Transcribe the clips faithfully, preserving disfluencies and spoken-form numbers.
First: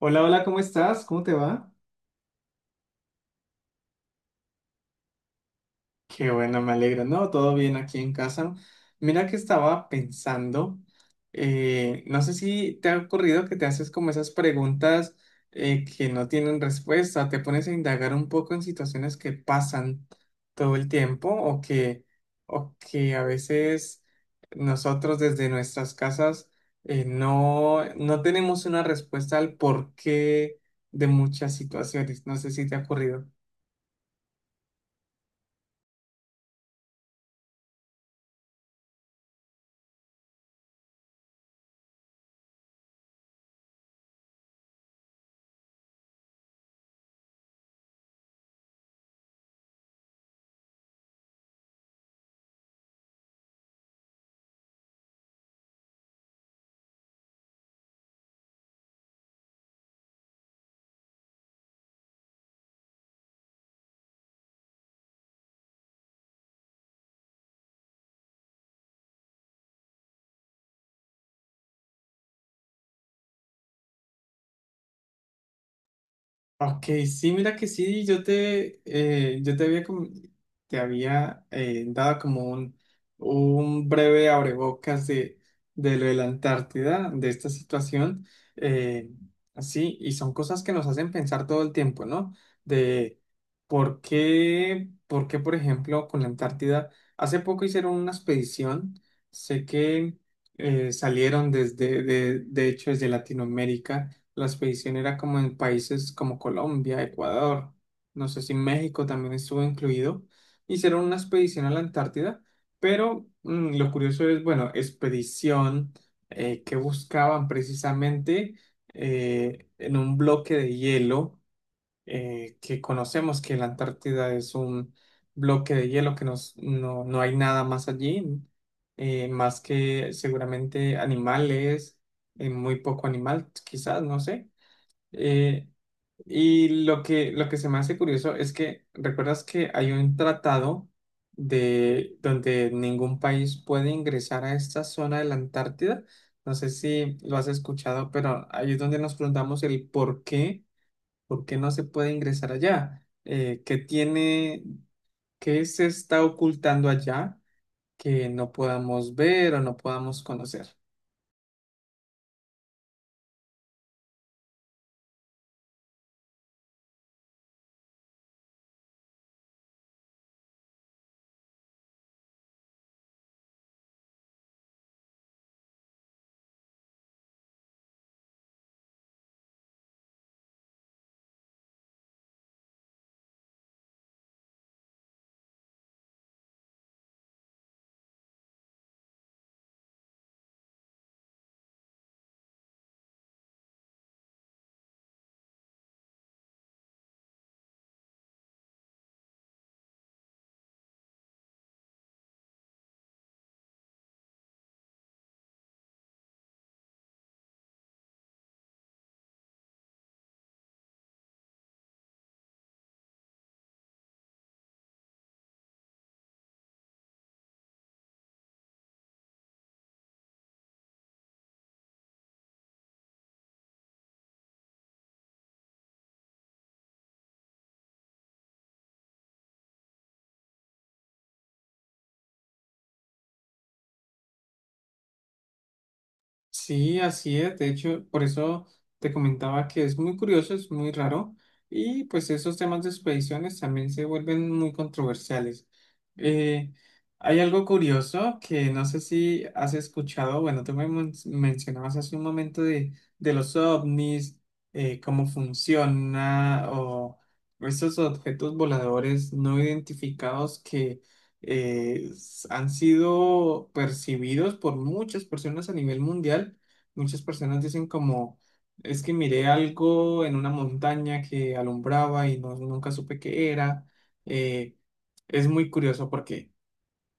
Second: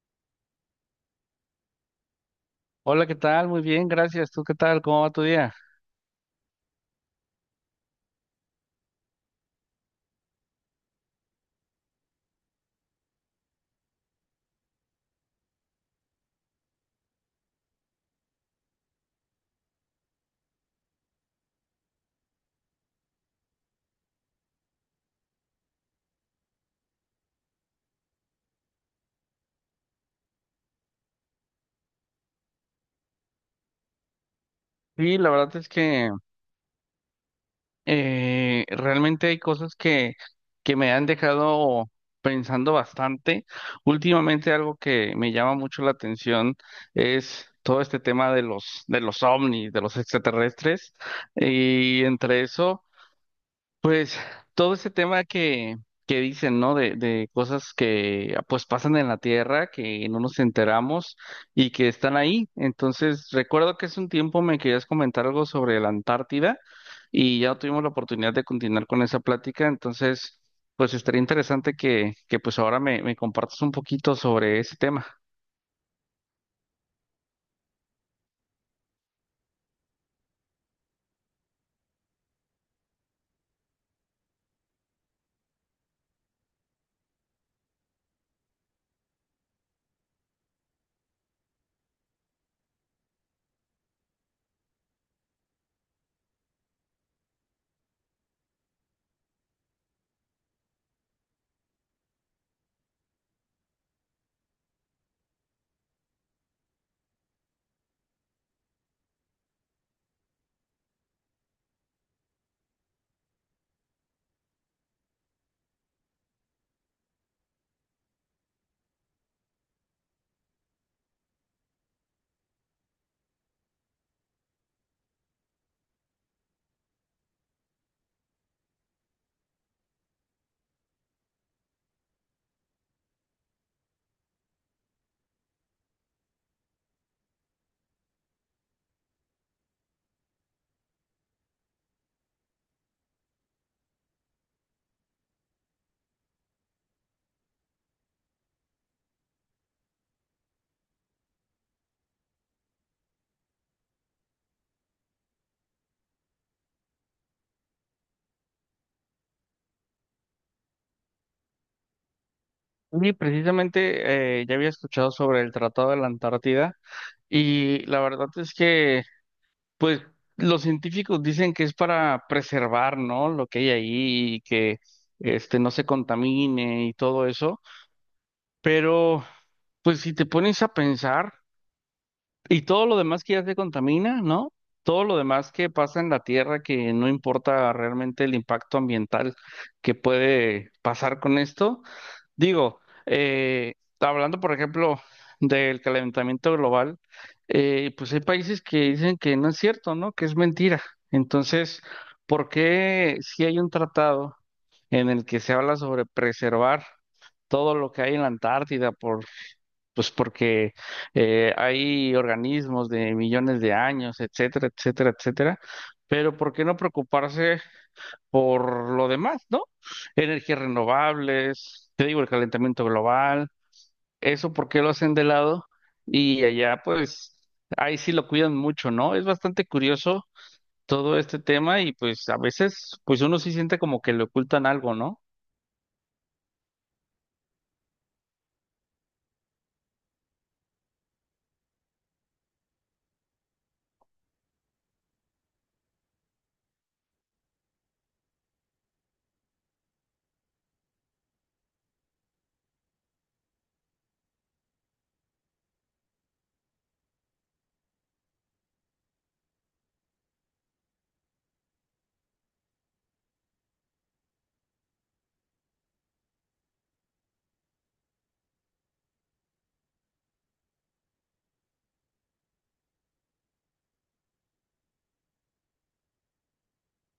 Hola, hola, ¿cómo estás? ¿Cómo te va? Hola, ¿qué tal? Muy bien, gracias. ¿Tú qué tal? ¿Cómo va tu día? Qué bueno, me alegro. No, todo bien aquí en casa. Mira que estaba pensando, eh, no sé si te ha ocurrido que te haces como esas preguntas eh, que no tienen respuesta, te pones a indagar un poco en situaciones que pasan todo el tiempo o que, o que a veces nosotros desde nuestras casas eh, no, no tenemos una respuesta al porqué de muchas situaciones. No sé si te ha ocurrido. Sí, la verdad es que eh, realmente hay cosas que, que me han dejado pensando bastante. Últimamente algo que me llama mucho la atención es todo este tema de los, de los ovnis, de los extraterrestres. Y entre eso... Pues todo ese tema que, que dicen, ¿no? De, de cosas que pues pasan en la Tierra, que no nos enteramos y que están ahí. Entonces, recuerdo que hace un tiempo me querías comentar algo sobre la Antártida y ya no tuvimos la oportunidad de continuar con esa plática. Entonces, pues estaría interesante que, que pues ahora me, me compartas un poquito sobre ese tema. Ok, sí, mira que sí, yo te, eh, yo te había, com- te había eh, dado como un, un breve abrebocas de, de lo de la Antártida, de esta situación, eh, sí, y son cosas que nos hacen pensar todo el tiempo, ¿no? De por qué, por qué, por ejemplo, con la Antártida, hace poco hicieron una expedición, sé que eh, salieron desde, de de hecho, desde Latinoamérica, la expedición era como en países como Colombia, Ecuador, no sé si México también estuvo incluido. Hicieron una expedición a la Antártida, pero mm, lo curioso es, bueno, expedición, eh, que buscaban precisamente, eh, en un bloque de hielo, eh, que conocemos que la Antártida es un bloque de hielo que nos- no, no hay nada más allí, eh, más que seguramente animales, eh, muy poco animal, quizás, no sé. eh, y lo que, lo que se me hace curioso es que, ¿recuerdas que hay un tratado de donde ningún país puede ingresar a esta zona de la Antártida? No sé si lo has escuchado, pero ahí es donde nos preguntamos el por qué, por qué no se puede ingresar allá. Eh, ¿qué tiene, qué se está ocultando allá que no podamos ver o no podamos conocer? Sí, precisamente eh, ya había escuchado sobre el Tratado de la Antártida y la verdad es que pues los científicos dicen que es para preservar, ¿no? Lo que hay ahí y que este no se contamine y todo eso, pero pues si te pones a pensar y todo lo demás que ya se contamina, ¿no? Todo lo demás que pasa en la Tierra que no importa realmente el impacto ambiental que puede pasar con esto. Digo, eh, hablando por ejemplo del calentamiento global, eh, pues hay países que dicen que no es cierto, ¿no? Que es mentira. Entonces, ¿por qué si hay un tratado en el que se habla sobre preservar todo lo que hay en la Antártida por, pues porque eh, hay organismos de millones de años, etcétera, etcétera, etcétera? Pero ¿por qué no preocuparse por lo demás, ¿no? Energías renovables, te digo, el calentamiento global, eso porque lo hacen de lado y allá pues ahí sí lo cuidan mucho, ¿no? Es bastante curioso todo este tema y pues a veces pues uno sí siente como que le ocultan algo, ¿no? Sí, así es. De hecho, por eso te comentaba que es muy curioso, es muy raro. Y pues esos temas de expediciones también se vuelven muy controversiales. Eh, Hay algo curioso que no sé si has escuchado, bueno, tú me men- mencionabas hace un momento de, de los ovnis, eh, cómo funciona o esos objetos voladores no identificados que eh, s- han sido percibidos por muchas personas a nivel mundial. Muchas personas dicen como, es que miré algo en una montaña que alumbraba y no, nunca supe qué era. Eh, es muy curioso porque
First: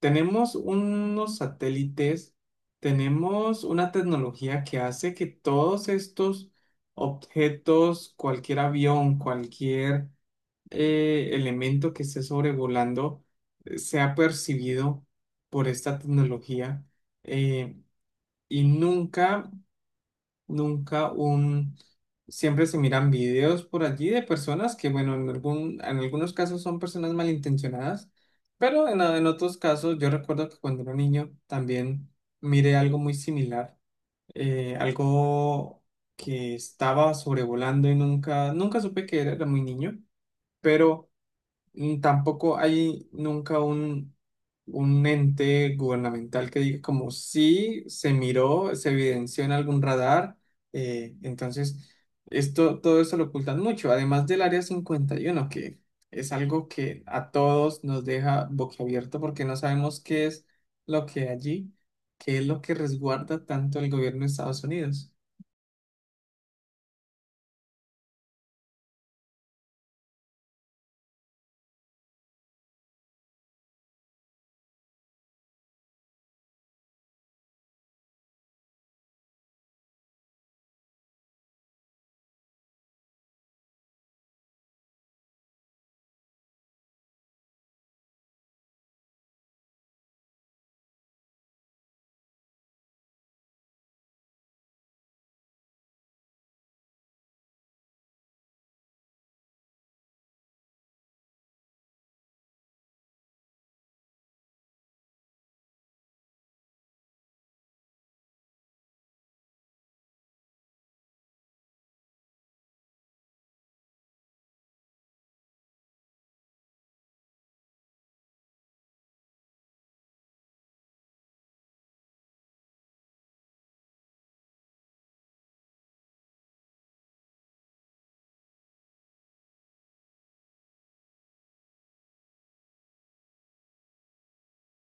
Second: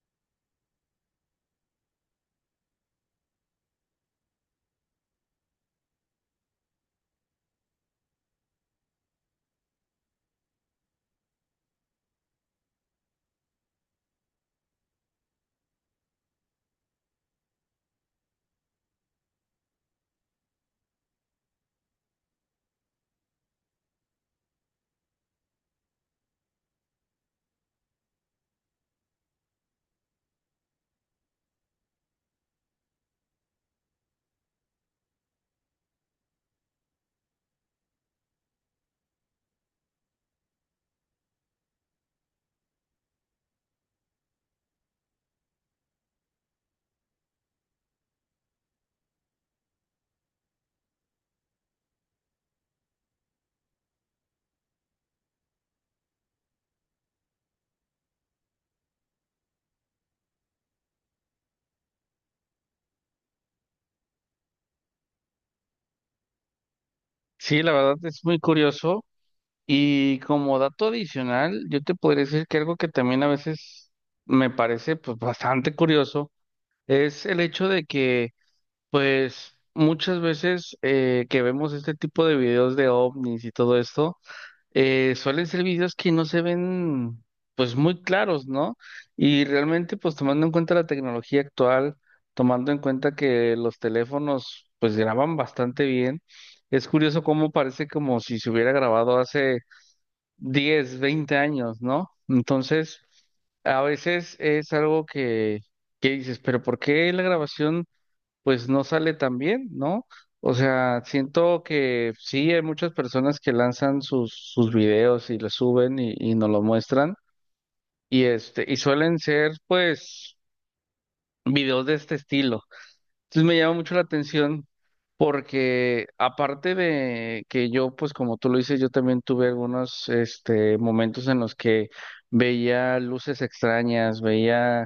tenemos unos satélites, tenemos una tecnología que hace que todos estos objetos, cualquier avión, cualquier eh, elemento que esté sobrevolando eh, sea percibido por esta tecnología. eh, y nunca, Nunca un... Siempre se miran videos por allí de personas que, bueno, en algún, en algunos casos son personas malintencionadas, pero en, en otros casos yo recuerdo que cuando era niño también miré algo muy similar, eh, algo que estaba sobrevolando y nunca, nunca supe que era, era muy niño, pero mm, tampoco hay nunca un, un ente gubernamental que diga como si se miró, se evidenció en algún radar. eh, entonces, esto, todo eso lo ocultan mucho, además del Área cincuenta y uno, que es algo que a todos nos deja boquiabierto porque no sabemos qué es lo que hay allí, qué es lo que resguarda tanto el gobierno de Estados Unidos. Sí, la verdad es muy curioso y como dato adicional, yo te podría decir que algo que también a veces me parece pues bastante curioso es el hecho de que pues muchas veces eh, que vemos este tipo de videos de ovnis y todo esto, eh, suelen ser videos que no se ven pues muy claros, ¿no? Y realmente pues tomando en cuenta la tecnología actual, tomando en cuenta que los teléfonos pues graban bastante bien, es curioso cómo parece como si se hubiera grabado hace diez veinte años, ¿no? Entonces, a veces es algo que, que dices, pero ¿por qué la grabación pues no sale tan bien, ¿no? O sea, siento que sí hay muchas personas que lanzan sus, sus videos y los suben y, y nos lo muestran y este, y suelen ser pues videos de este estilo. Entonces me llama mucho la atención porque aparte de que yo, pues como tú lo dices, yo también tuve algunos este, momentos en los que veía luces extrañas, veía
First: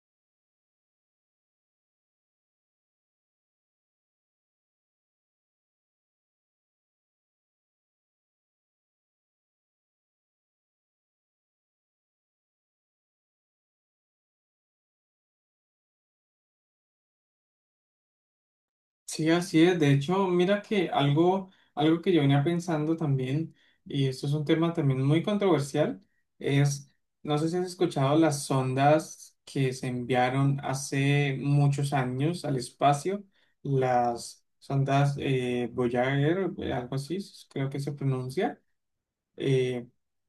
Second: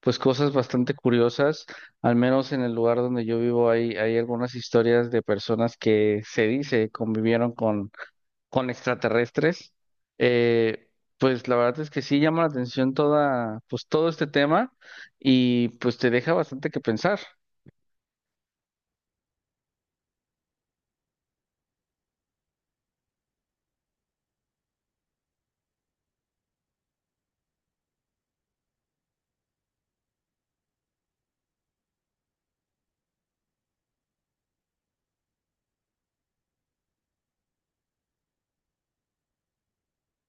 pues cosas bastante curiosas, al menos en el lugar donde yo vivo hay, hay algunas historias de personas que se dice convivieron con, con extraterrestres. Eh, pues la verdad es que sí llama la atención toda, pues todo este tema y pues te deja bastante que pensar. Sí, así es. De hecho, mira que algo, algo que yo venía pensando también, y esto es un tema también muy controversial, es, no sé si has escuchado las sondas que se enviaron hace muchos años al espacio, las sondas eh, Voyager, eh, algo así, creo que se pronuncia. eh,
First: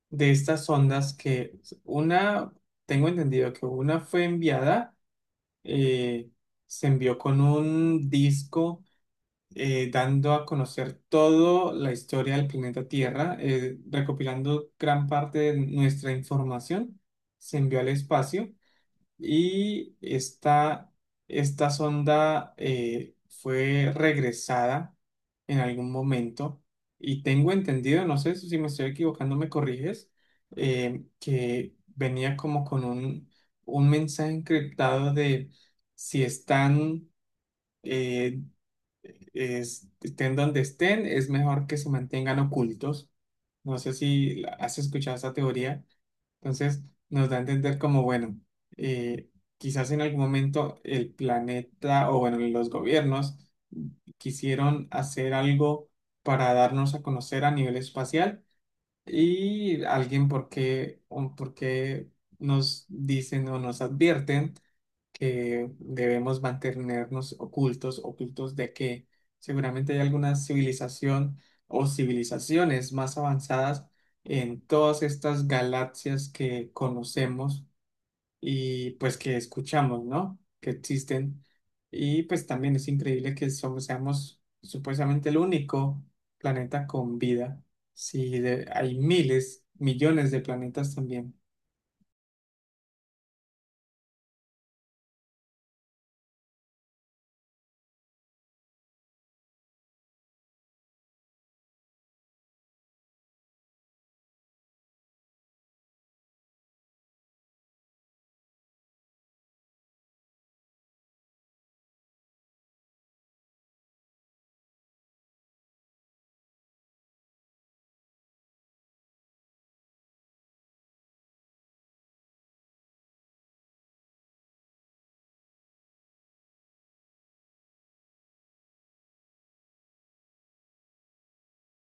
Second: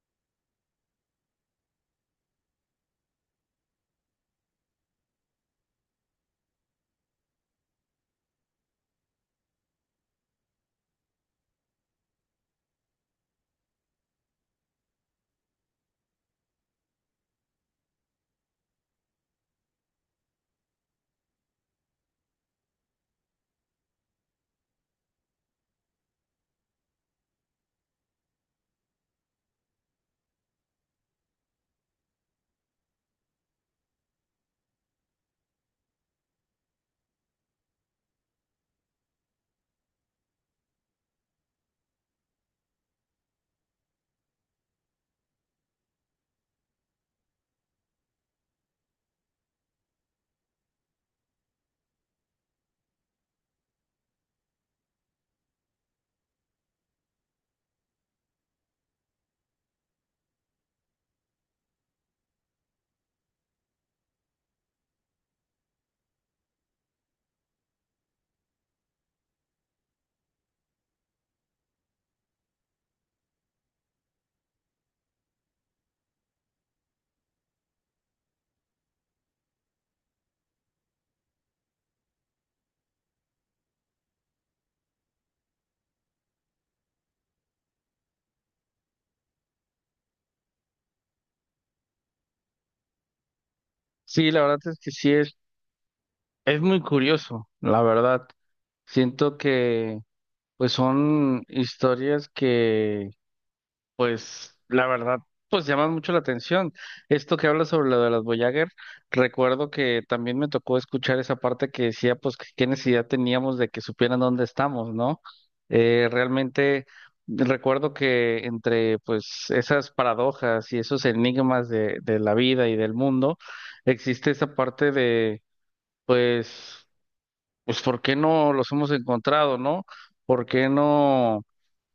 de estas sondas que una, tengo entendido que una fue enviada, eh, se envió con un disco eh, dando a conocer toda la historia del planeta Tierra, eh, recopilando gran parte de nuestra información, se envió al espacio, y esta, esta sonda eh, fue regresada en algún momento. Y tengo entendido, no sé si me estoy equivocando, me corriges, eh, que venía como con un, un mensaje encriptado de si están... eh, es- estén donde estén, es mejor que se mantengan ocultos. No sé si la- has escuchado esa teoría. Entonces, nos da a entender como, bueno, eh, quizás en algún momento el planeta o, bueno, los gobiernos quisieron hacer algo para darnos a conocer a nivel espacial, y alguien, ¿por qué, un- por qué nos dicen o nos advierten que debemos mantenernos ocultos, ocultos de que seguramente hay alguna civilización o civilizaciones más avanzadas en todas estas galaxias que conocemos y pues que escuchamos, ¿no? Que existen. Y pues también es increíble que somos, seamos supuestamente el único planeta con vida. Si de- hay miles, millones de planetas también. Sí, la verdad es que sí es, es muy curioso, la verdad. Siento que pues son historias que pues la verdad pues llaman mucho la atención. Esto que habla sobre lo de las Voyager, recuerdo que también me tocó escuchar esa parte que decía pues que qué necesidad teníamos de que supieran dónde estamos, ¿no? Eh, realmente recuerdo que entre pues esas paradojas y esos enigmas de, de la vida y del mundo existe esa parte pues, pues, ¿por qué no los hemos encontrado, no? ¿Por qué no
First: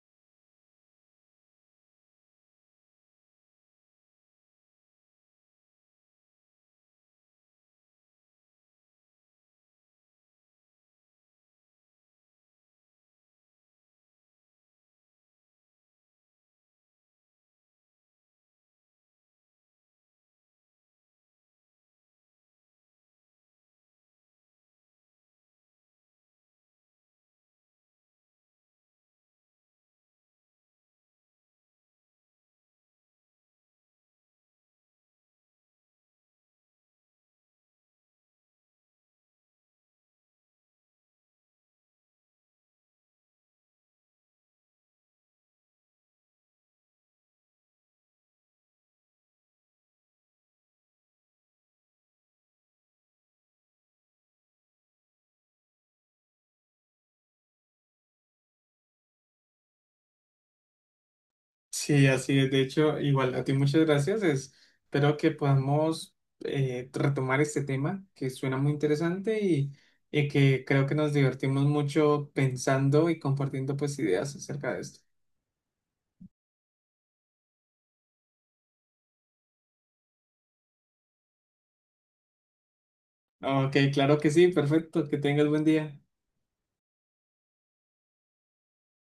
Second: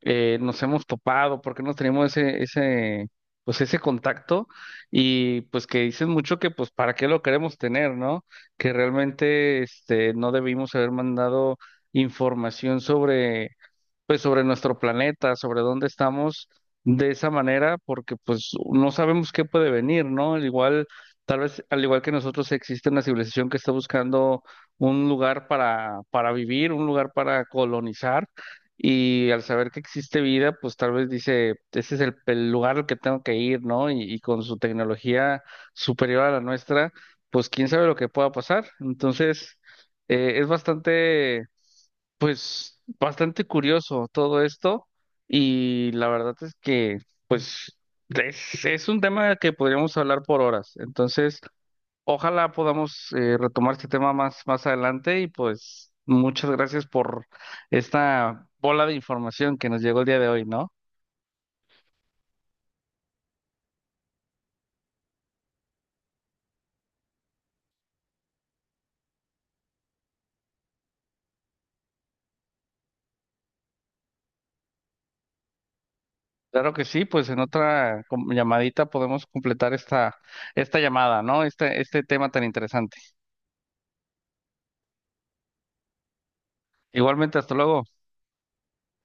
eh, nos hemos topado? ¿Por qué no tenemos ese, ese, pues, ese contacto? Y pues que dicen mucho que, pues, ¿para qué lo queremos tener, no? Que realmente, este, no debimos haber mandado información sobre pues sobre nuestro planeta, sobre dónde estamos de esa manera, porque pues no sabemos qué puede venir, ¿no? Al igual, tal vez, al igual que nosotros existe una civilización que está buscando un lugar para, para vivir, un lugar para colonizar, y al saber que existe vida, pues tal vez dice, ese es el, el lugar al que tengo que ir, ¿no? Y, y con su tecnología superior a la nuestra, pues quién sabe lo que pueda pasar. Entonces, eh, es bastante pues bastante curioso todo esto y la verdad es que pues es, es un tema que podríamos hablar por horas. Entonces, ojalá podamos eh, retomar este tema más, más adelante y pues muchas gracias por esta bola de información que nos llegó el día de hoy, ¿no? Sí, así es. De hecho, igual a ti muchas gracias. Es- espero que podamos eh, retomar este tema que suena muy interesante y, y que creo que nos divertimos mucho pensando y compartiendo pues ideas acerca de esto. Claro que sí, pues en otra com- llamadita podemos completar esta, esta llamada, ¿no? Este, este tema tan interesante. Ok, claro que sí, perfecto. Que tengas buen día. Igualmente, hasta luego.